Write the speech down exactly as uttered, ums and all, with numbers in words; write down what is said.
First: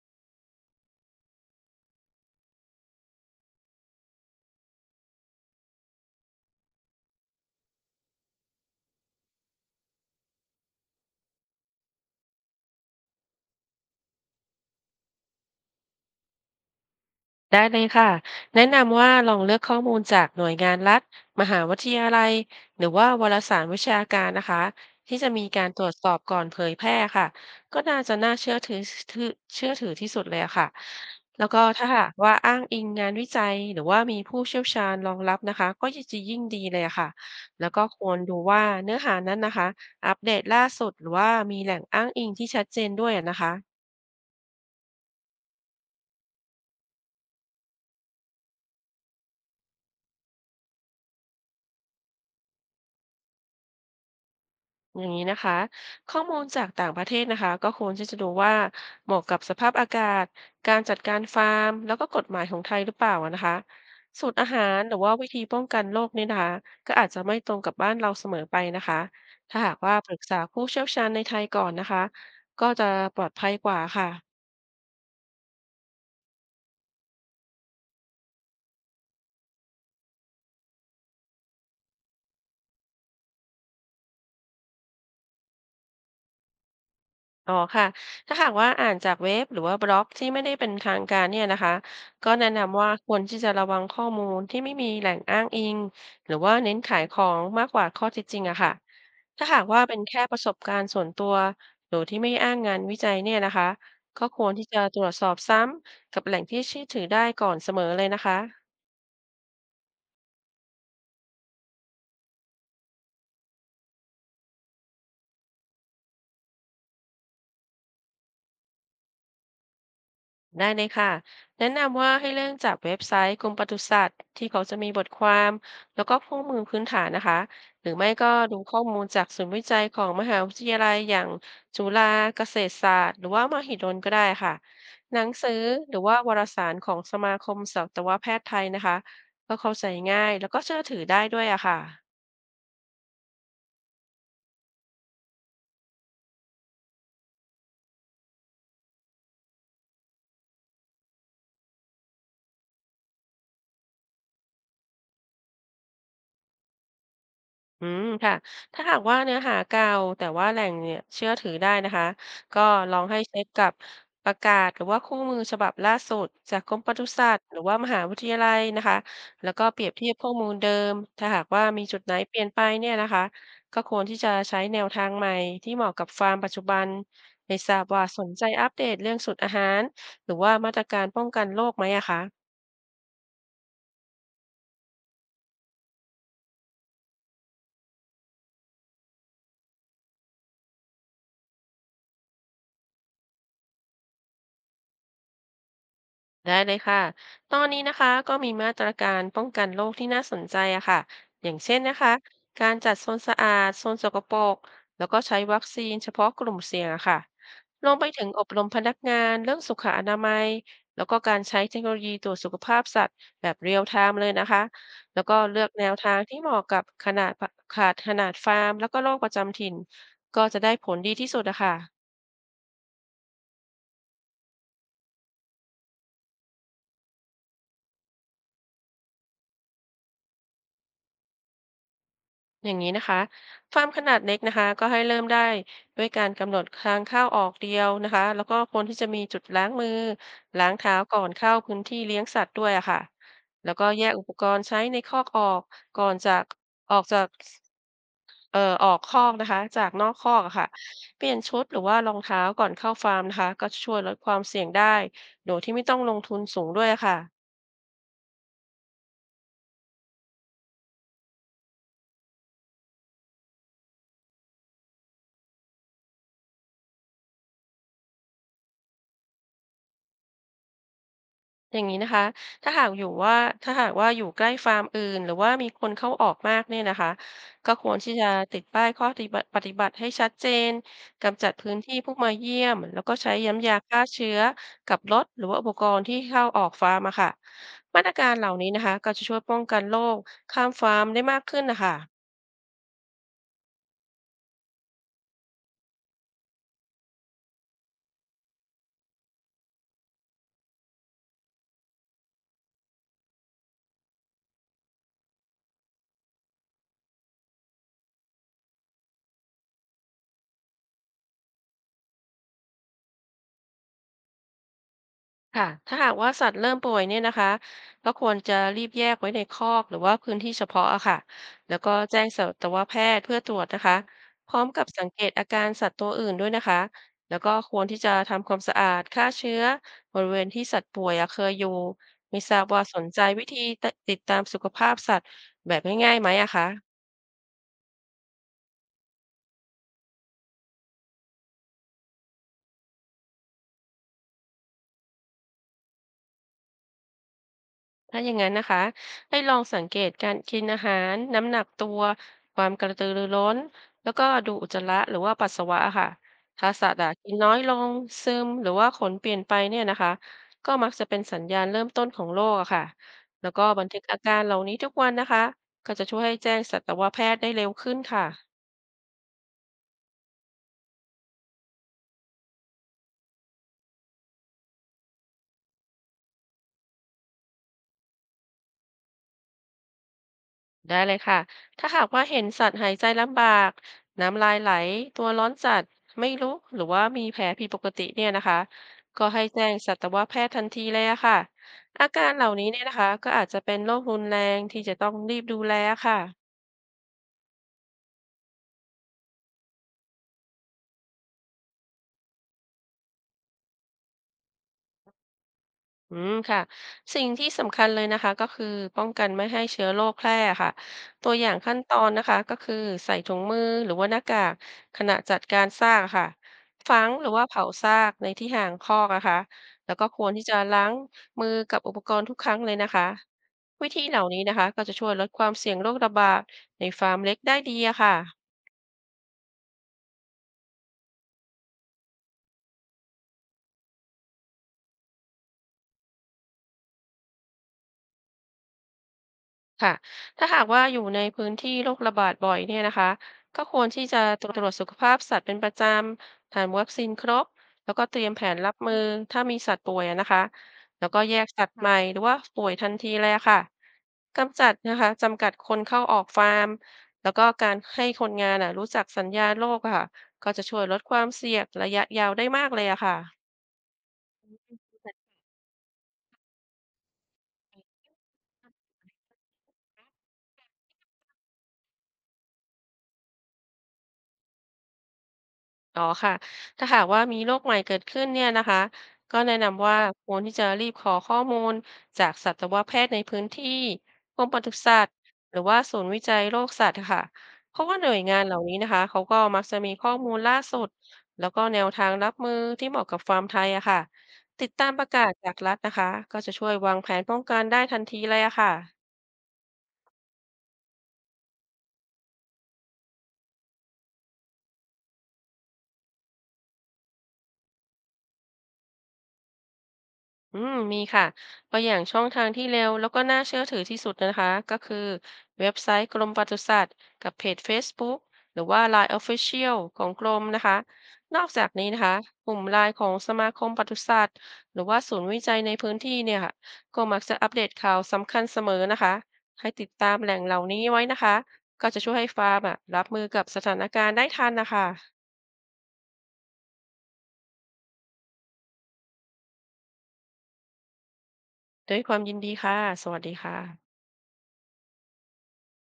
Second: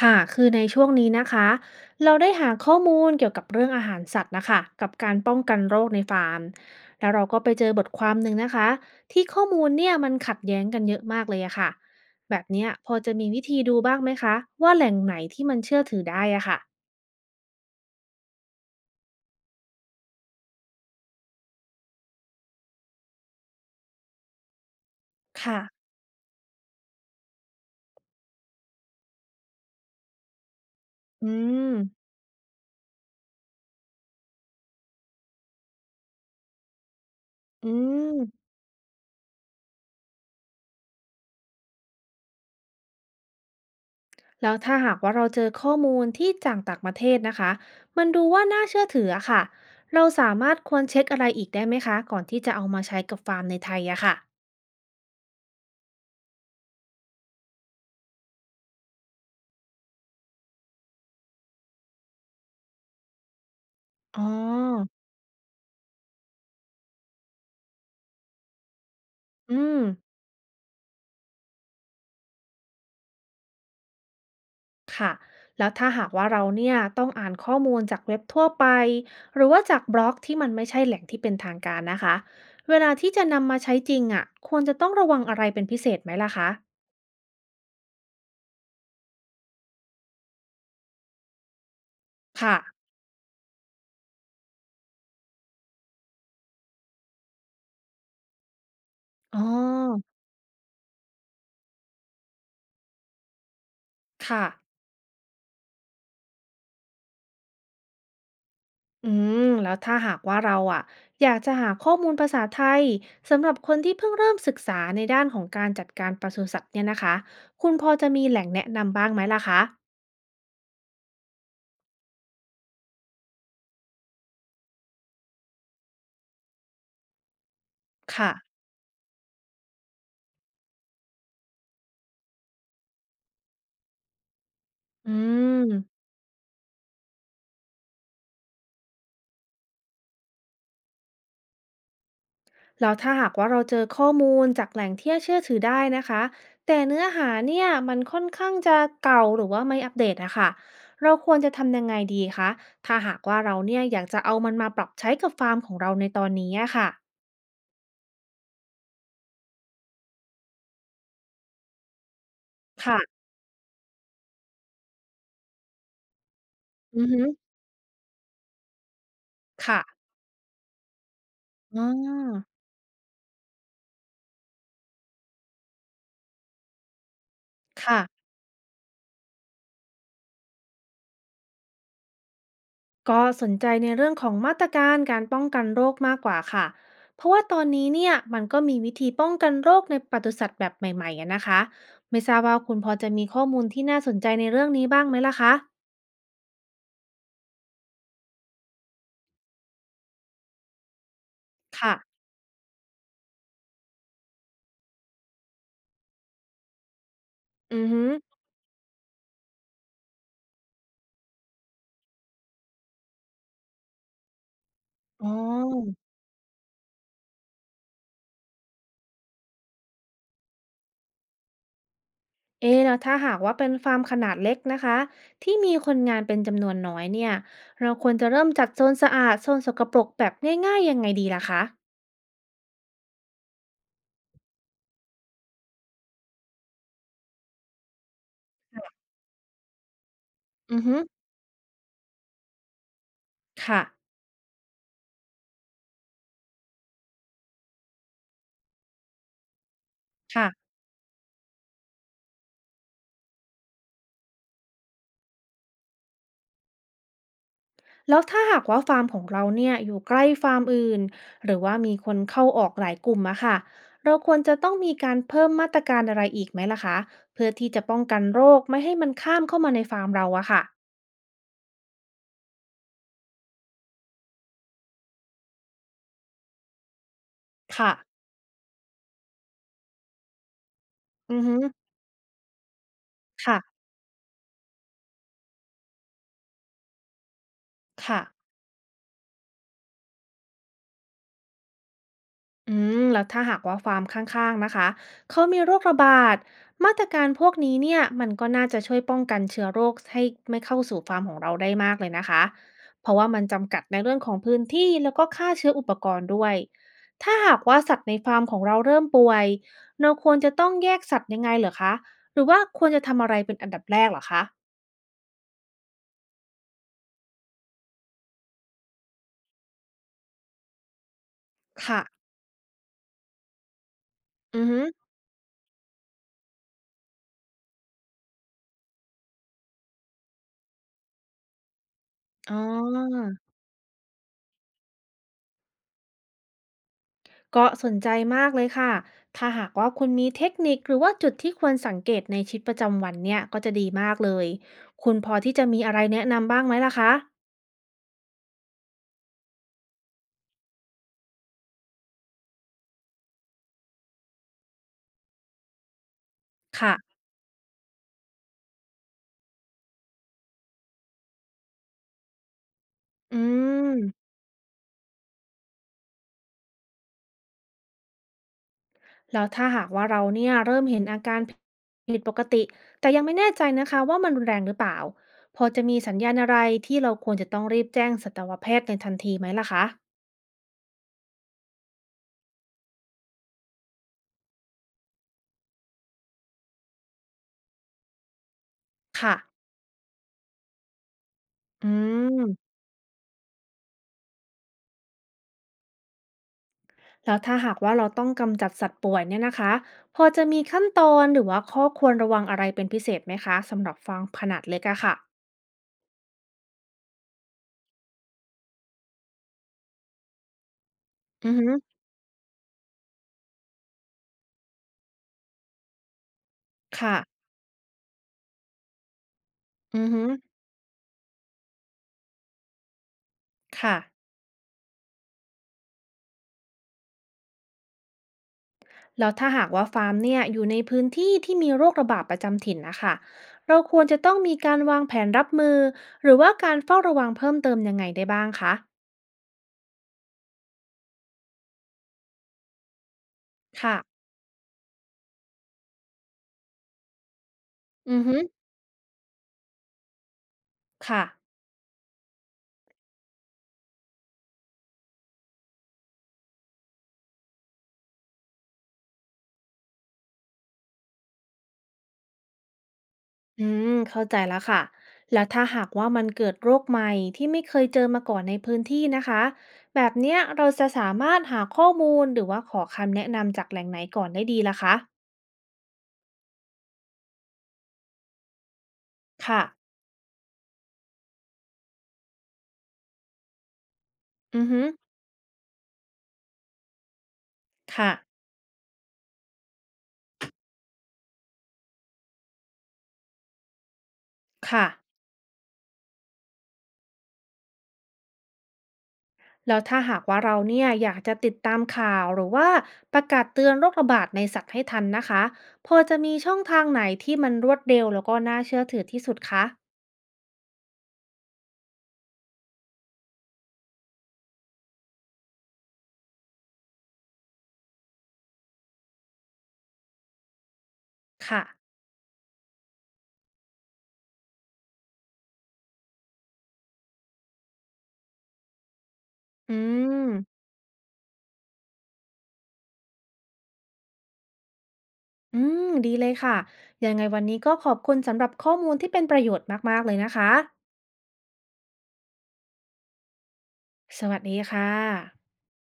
ค่ะคือในช่วงนี้นะคะ เราได้หาข้อมูลเกี่ยวกับเรื่องอาหารสัตว์นะคะกับการป้องกันโรคในฟาร์มแล้วเราก็ไปเจอบทความหนึ่งนะคะ ที่ข้อมูลเนี่ยมันขัดแย้งกันเยอะมากเลยอะค่ะแบบเนี้ยพอจะมีวิธีดูบ้างไหมคะ ว่าแหล่งไหนที่มันเชื่อถือได้อะค่ะได้เลยค่ะแนะนำว่าลองเลือกข้อมูลจากหน่วยงานรัฐมหาวิทยาลัยหรือว่าวารสารวิชาการนะคะที่จะมีค่ะการตรวจสอบก่อนเผยแพร่ค่ะก็น่าจะน่าเชื่อถือถือเชื่อถือที่สุดเลยอะค่ะอืแล้วก็ม ถ้าหากว่าอ้างอิงงานวิจัยหรือว่ามีผู้เชี่ยวชาญรองรับนะคะก็จะยิ่งดีเลยอะค่ะแล้อืวก็ควรดูม ว่าเนื้อหานั้นนะคะอัปเดตล่าสุดหรือว่ามีแหล่งอ้างอิงที่ชัดเจนด้วยอะนะคะ แล้วถ้าหากว่าเราเจอข้อมูลที่จากต่างประเทศนะคะมันดูว่าน่าเชื่อถืออะค่ะเราสามารถควรเช็คอะไรอีกได้ไหมคะก่อนที่จะเอามาใช้กับฟาร์มในไทยอะค่ะ อย่างนี้นะคะข้อมูลจากต่างประเทศนะคะก็ควรที่จะดูว่าเหมาะกับสภาพอากาศการจัดการฟาร์มแล้วก็กฎหมายของไทยหรือเปล่าอะนะคะอ๋สูตรอาหารอหรือว่าวิธีป้องกันโรคเนี่ยนะคะก็อาจจะไม่ตรงกับบ้านเราเสมอไปนะคะอืถ้าหากม ว่าปรึกษาผู้เชี่ยวชาญในไทยก่อนนะคะก็จะปลอดภัยกว่าค่ะ ค่ะแล้วถ้าหากว่าเราเนี่ยต้องอ่านข้อมูลจากเว็บทั่วไปหรือว่าจากบล็อกที่มันไม่ใช่แหล่งที่เป็นทางการนะคะ เวลาที่จะนำมาใช้จริงอ่ะ ควรจะต้องระวังอะไรเป็นพิเศษไหมล่ะคะอ๋อค่ะถ้าหากว่าอ่านจากเว็บหรือว่าบล็อกที่ไม่ได้เป็นทางการเนี่ยนะคะก็แนะค่ะนำว่าควรที่จะระวังข้อมูลที่ไม่มีแหล่งอ้างอิงหรือว่าเน้นขายของมากกว่าข้อเท็จจริงอะค่ะอ๋อถ้าหากว่าเป็นแค่ประสบการณ์ส่วนตัวหรือที่ไม่อ้างงานวิจัยเนี่ยนะคะก็คค่ะ วรที่จะตรวจสอบซ้ำกับแหล่งที่เชื่อถือได้ก่อนเสมอเลยนะคะ อืม แล้วถ้าหากว่าเราอ่ะอยากจะหาข้อมูลภาษาไทยสำหรับคนที่เพิ่งเริ่มศึกษาในด้านของการจัดการปศุสัตว์เนี่ยนะคะคุณพอจะมีแหล่งแนะนำบ้างไหมล่ะคะได้เลยค่ะแนะนำว่าให้เริ่มจากเว็บไซต์กรมปศุสัตว์ที่เขาจะมีบทความแล้วก็ข้อมูลพื้นฐานนะคะหรือไม่ก็ค่ะดูข้อมูลจากศูนย์วิจัยของมหาวิทยาลัยอย่างจุฬาเกษตรศาสตร์หรือว่ามหิดลก็ได้ค่ะอืหนังสือหรืม อว่าวารสารของสมาคมสัตวแพทย์ไทยนะคะก็เข้าใจง่ายแล้วก็เชื่อถือได้ด้วยอะค่ะ แล้วถ้าหากว่าเราเจอข้อมูลจากแหล่งที่เชื่อถือได้นะคะแต่เนื้อหาเนี่ยมันค่อนข้างจะเก่าหรือว่าไม่อัปเดตอะค่ะเราควรจะทำยังไงดีคะถ้าหากว่าเราเนี่ยอยากจะเอามันมาปรับใช้กับฟาร์มของเราในตอนนี้อะค่ะอืมค่ะถ้าหากว่าเนื้อหาเก่าแต่ว่าแหล่งเนี่ยเชื่อถือได้นะคะก็ลองให้ค่ะเช็คกับประกาศหรือว่าคู่มือฉบับล่าสุดจากกรมปอืศุอฮึสัตว์หรือว่ามหาวิทยาลัยนะคะแล้วก็เปค่ะรียบเทียบข้อมูลเดิมถ้าหากว่ามีอ๋อจุดไหนเปลี่ยนไปเนี่ยนะคะก็ควรที่จะใช้แนวทางใหม่ที่เหมาะกับฟาร์มปัจจุบันไม่ทราบค่ะ ว่าสนใจอัปเดตเรื่องสูตรอาหารหรือว่ามาตรการป้องกันโรคไหมอะคะ ก็สนใจในเรื่องของมาตรการการป้องกันโรคมากกว่าค่ะ เพราะว่าตอนนี้เนี่ยมันก็มีวิธีป้องกันโรคในปศุสัตว์แบบใหม่ๆอะนะคะไม่ทราบว่าคุณพอจะมีข้อมูลที่น่าสนใจในเรื่องนี้บ้างไหมล่ะคะได้เลยค่ะ ตอนนี้นะคะก็มีมาตรการป้องกันโรคที่น่าสนใจอะค่ะอย่างเช่นค่ะนะคะ การจัดโซนสะอาดโซนสกปรกแล้วก็ใช้วัคซีนเฉพาะกลุ่มเสี่ยงอะค่ะอืลองฮึไปถึงอบรมพนักงานเรื่องสุขอนามัยแล้วก็การใช้เทคโนโลยีตรวจสุขภาพสัตว์แบบเรียลไทม์เลยนะคะ แล้วอ๋ก็เลือกแนวอทางที่เหมาะกับขนาดขาดขนาดฟาร์มแล้วก็โรคประจำถิ่นก็จะได้ผลดีที่สุดอะค่ะ เอะแล้วถ้าหากว่าเป็นฟาร์มขนาดเล็กนะคะที่มีคนงานเป็นจำนวนน้อยเนี่ยเราควรจะเริ่มจัดโซนสะอาดโซนสกปรกแบบง่ายๆยังไงดีล่ะคะอย่างนี้นะคะฟาร์มขนาดเล็กนะคะก็ให้เริ่มได้ด้วยการกำหนดทางเข้าออกเดียวนะคะแล้วก็คนที่จะมีจุดล้างมือล้างอือเท้าฮึก่อนเข้าพื้นที่เลี้ยงสัตว์ด้วยอะค่ะแล้วค่ะก็แยกอุปกรณ์ใช้ในคอกออกก่อนจากออกจากเอ่อออกคอกนะคะจากนอกคอกค่ะ อะค่ะเปลี่ยนชุดหรือว่ารองเท้าก่อนเข้าฟาร์มนะคะก็ช่วยลดความเสี่ยงได้โดยที่ไม่ต้องลงทุนสูงด้วยอะค่ะ แล้วถ้าหากว่าฟาร์มของเราเนี่ยอยู่ใกล้ฟาร์มอื่นหรือว่ามีคนเข้าออกหลายกลุ่มอะค่ะเราควรจะต้องมีการเพิ่มมาตรการอะไรอีกไหมล่ะคะเพื่อที่จะป้องกันโรคไม่ให้มันข้ามเข้ามาในฟาร์มเราอะค่ะอย่างนี้นะคะถ้าหากอยู่ว่าถ้าหากว่าอยู่ใกล้ฟาร์มอื่นหรือว่ามีคนเข้าออกมากเนี่ยนะคะก็คค่ะวรที่จะติดป้ายข้อปฏิบัติปฏิบัติให้ชัดเจนอืกำอจัดฮึพื้นที่ผู้มาเยี่ยมแล้วก็ใช้ย้ำยาค่ะฆ่าเชื้อกับรถหรือว่าอุปกรณ์ที่เข้าออกฟาร์มอะค่ะมาตรค่ะ การเหล่านี้นะคะก็จะช่วยป้องกันโรคข้ามฟาร์มได้มากขึ้นนะคะ อืมแล้วถ้าหากว่าฟาร์มข้างๆนะคะเขามีโรคระบาดมาตรการพวกนี้เนี่ยมันก็น่าจะช่วยป้องกันเชื้อโรคให้ไม่เข้าสู่ฟาร์มของเราได้มากเลยนะคะเพราะว่ามันจำกัดในเรื่องของพื้นที่แล้วก็ค่าเชื้ออุปกรณ์ด้วยถ้าหากว่าสัตว์ในฟาร์มของเราเริ่มป่วยเราควรจะต้องแยกสัตว์ยังไงเหรอคะหรือว่าควรจะทำอะไรเป็นอันดับแรกเหรอคะค่ะถ้าหากว่าสัตว์เริ่มป่วยเนี่ยนะคะ ก็ควรจะรีบแยกไว้ในคอกหรือว่าพื้นที่เฉพาะอะค่ะแล้วก็ค่ะแจ้งสัตวแพทย์เพื่อตรวจนะคะพร้ออืมอฮึกับสังเกตอาการสัตว์ตัวอื่นด้วยนะคะ แล้วก็ควรที่จะทำความสะอาดฆ่าเชื้อบริเวณที่สัตว์ป่วยอะเคยอยู่ไม่ทอ๋ราบว่าสนใจวิอ ธีติดตามสุขภาพสัตว์แบบง่ายๆไหมอะคะ ก็สนใจมากเลยค่ะ ถ้าหากว่าคุณมีเทคนิคหรือว่าจุดที่ควรสังเกตในชีวิตประจำวันเนี่ยก็จะดีมากเลย คุณพอที่จะมีอะไรแนะนำบ้างไหมล่ะคะ ถ้าอย่างนั้นนะคะให้ลองสังเกตการกินอาหารน้ำหนักตัวความกระตือรือร้นแล้วก็ดูอุจจาระหรือว่าปัสสาวะค่ะถ้าสัตว์อะค่ะ กินน้อยลงซึมหรือว่าขนเปลี่ยนไปเนี่ยนะคะก็มักจะเป็นสัญญาณเริ่มต้นของโรคอะค่ะอืแล้วก็บันทึมกอาการเหล่านี้ทุกวันนะคะก็จะช่วยให้แจ้งสัตวแพทย์ได้เร็วขึ้นค่ะ แล้วถ้าหากว่าเราเนี่ยเริ่มเห็นอาการผิดปกติ แต่ยังไม่แน่ใจนะคะว่ามันรุนแรงหรือเปล่า พอจะมีสัญญาณอะไรที่เราควรจะต้องรีบแจ้งสัตวแพทย์ในทันทีไหมล่ะคะได้เลยค่ะ ถ้าหากว่าเห็นสัตว์หายใจลำบาก น้ำลายไหล ตัวร้อนจัดไม่รู้หรือว่ามีแผลผิดปกติเนี่ยนะคะ ก็ค่ะให้แจ้งสัตวแพทย์ทันทีเลยอะค่ะ อือาการม เหล่านี้เนี่ยนะคะ ก็อาจจะเป็นโรครุนแรงที่จะต้องรีบดูแลค่ะ แล้วถ้าหากว่าเราต้องกำจัดสัตว์ป่วยเนี่ยนะคะพอจะมีขั้นตอนหรือว่าข้อควรระวังอะไรเป็นพิเศษไหมคะสำหรับฟาร์มขนาดเล็กอะค่ะอืมค่ะสิ่งที่สำคัญเลยนะคะก็คือป้องกันไม่ให้เชื้อโรคแพร่ค่ะตัวอย่าอืองฮึขั้นตอนนะคะก็คือใส่ถุงมือหรือว่าหน้ากากขณะจัดการซากค่ะฝังหรือค่ะว่าเผาซากในที่ห่างคอกนะคะแล้วอืก็อคฮึวรที่จะล้างมือกับอุปกรณ์ทุกครั้งเลยนะคะวิค่ะธีเหล่านี้นะคะก็จะช่วยลดความเสี่ยงโรคระบาดในฟาร์มเล็กได้ดีอะค่ะ แล้วถ้าหากว่าฟาร์มเนี่ยอยู่ในพื้นที่ที่มีโรคระบาดประจำถิ่นนะคะเราควรจะต้องมีการวางแผนรับมือหรือว่าการเฝ้าระวังเพิ่มเติมยังไงได้บ้างคะค่ะถ้าหากว่าอยู่ในพื้นที่โรคระบาดบ่อยเนี่ยนะคะก็ควรที่จะค่ะตรวจสุขภาพสัตว์เป็นประจำทานวัคซีนครบ แล้วก็เตอืรีอยมฮึแผนรับมือถ้ามีสัตว์ป่วยอะนะคะแล้วก็ค่ะ แยกสัตว์ใหม่หรือว่าป่วยทันทีเลยอะค่ะกำจัดนะคะจำกัดคนเข้าออกฟาร์ม แล้วก็การให้คนงานอะรู้จักสัญญาณโรคอะค่ะก็จะช่วยลดความเสี่ยงระยะยาวได้มากเลยอะค่ะ อืมเข้าใจแล้วค่ะแล้วถ้าหากว่ามันเกิดโรคใหม่ที่ไม่เคยเจอมาก่อนในพื้นที่นะคะแบบเนี้ยเราจะสามารถหาข้อมูลหรือว่าขอคำแนะนำจากแหล่งไหนก่อนได้ดีล่ะคะอ๋อค่ะ ถ้าหากว่ามีโรคใหม่เกิดขึ้นเนี่ยนะคะก็แนะค่ะนำว่าควรที่จะรีบขอข้อมูลจากสัตวแพทย์ในพื้นที่กรมปอือศุฮึสัตว์หรือว่าศูนย์วิจัยโรคสัตว์ค่ะเพราะว่าหน่ค่ะวยงานเหล่านี้นะคะเขาก็มักจะมีข้อมูลล่าสุดแล้วก็แนวทางรับมือที่เหมาะกับฟาร์มไทยอะค่ะติดตาค่ะมประกาศจากรัฐนะคะก็จะช่วยวางแผนป้องกันได้ทันทีเลยอะค่ะ แล้วถ้าหากว่าเราเนี่ยอยากจะติดตามข่าวหรือว่าประกาศเตือนโรคระบาดในสัตว์ให้ทันนะคะพอจะมีช่องทางไหนที่มันรวดเร็วแล้วก็น่าเชื่อถือที่สุดคะอืมมีค่ะตัวอย่างช่องทางที่เร็วแล้วก็น่าเชื่อถือที่สุดนะคะก็คือเว็บไซต์กรมปศุสัตว์กับเพจเฟซบุ๊กหรือว่า l i อ e Official ของกรมนะคะนอกค่ะจากนี้นะคะกลุ่มไลน์ของสมาคมปศุสัตว์หรือว่าศูนย์วิจัยในพื้นที่เนี่ยค่ะก็มักจะอัปเดตข่าวสำคัญเสมอนะคะให้อืติดตามแหล่งเหม ล่านี้ไว้นะคะก็จะช่วยให้ฟาร์มอะรับมือกับสถานการณ์ได้ทันนะคะอืมดีเลยค่ะ ยังไงวันนี้ก็ขอบคุณสำหรับข้อมูลที่เป็นประโยชน์มากๆเลยนะคะ ด้วยความยินดีค่ะสวัสดีค่ะสวัสดีค่ะ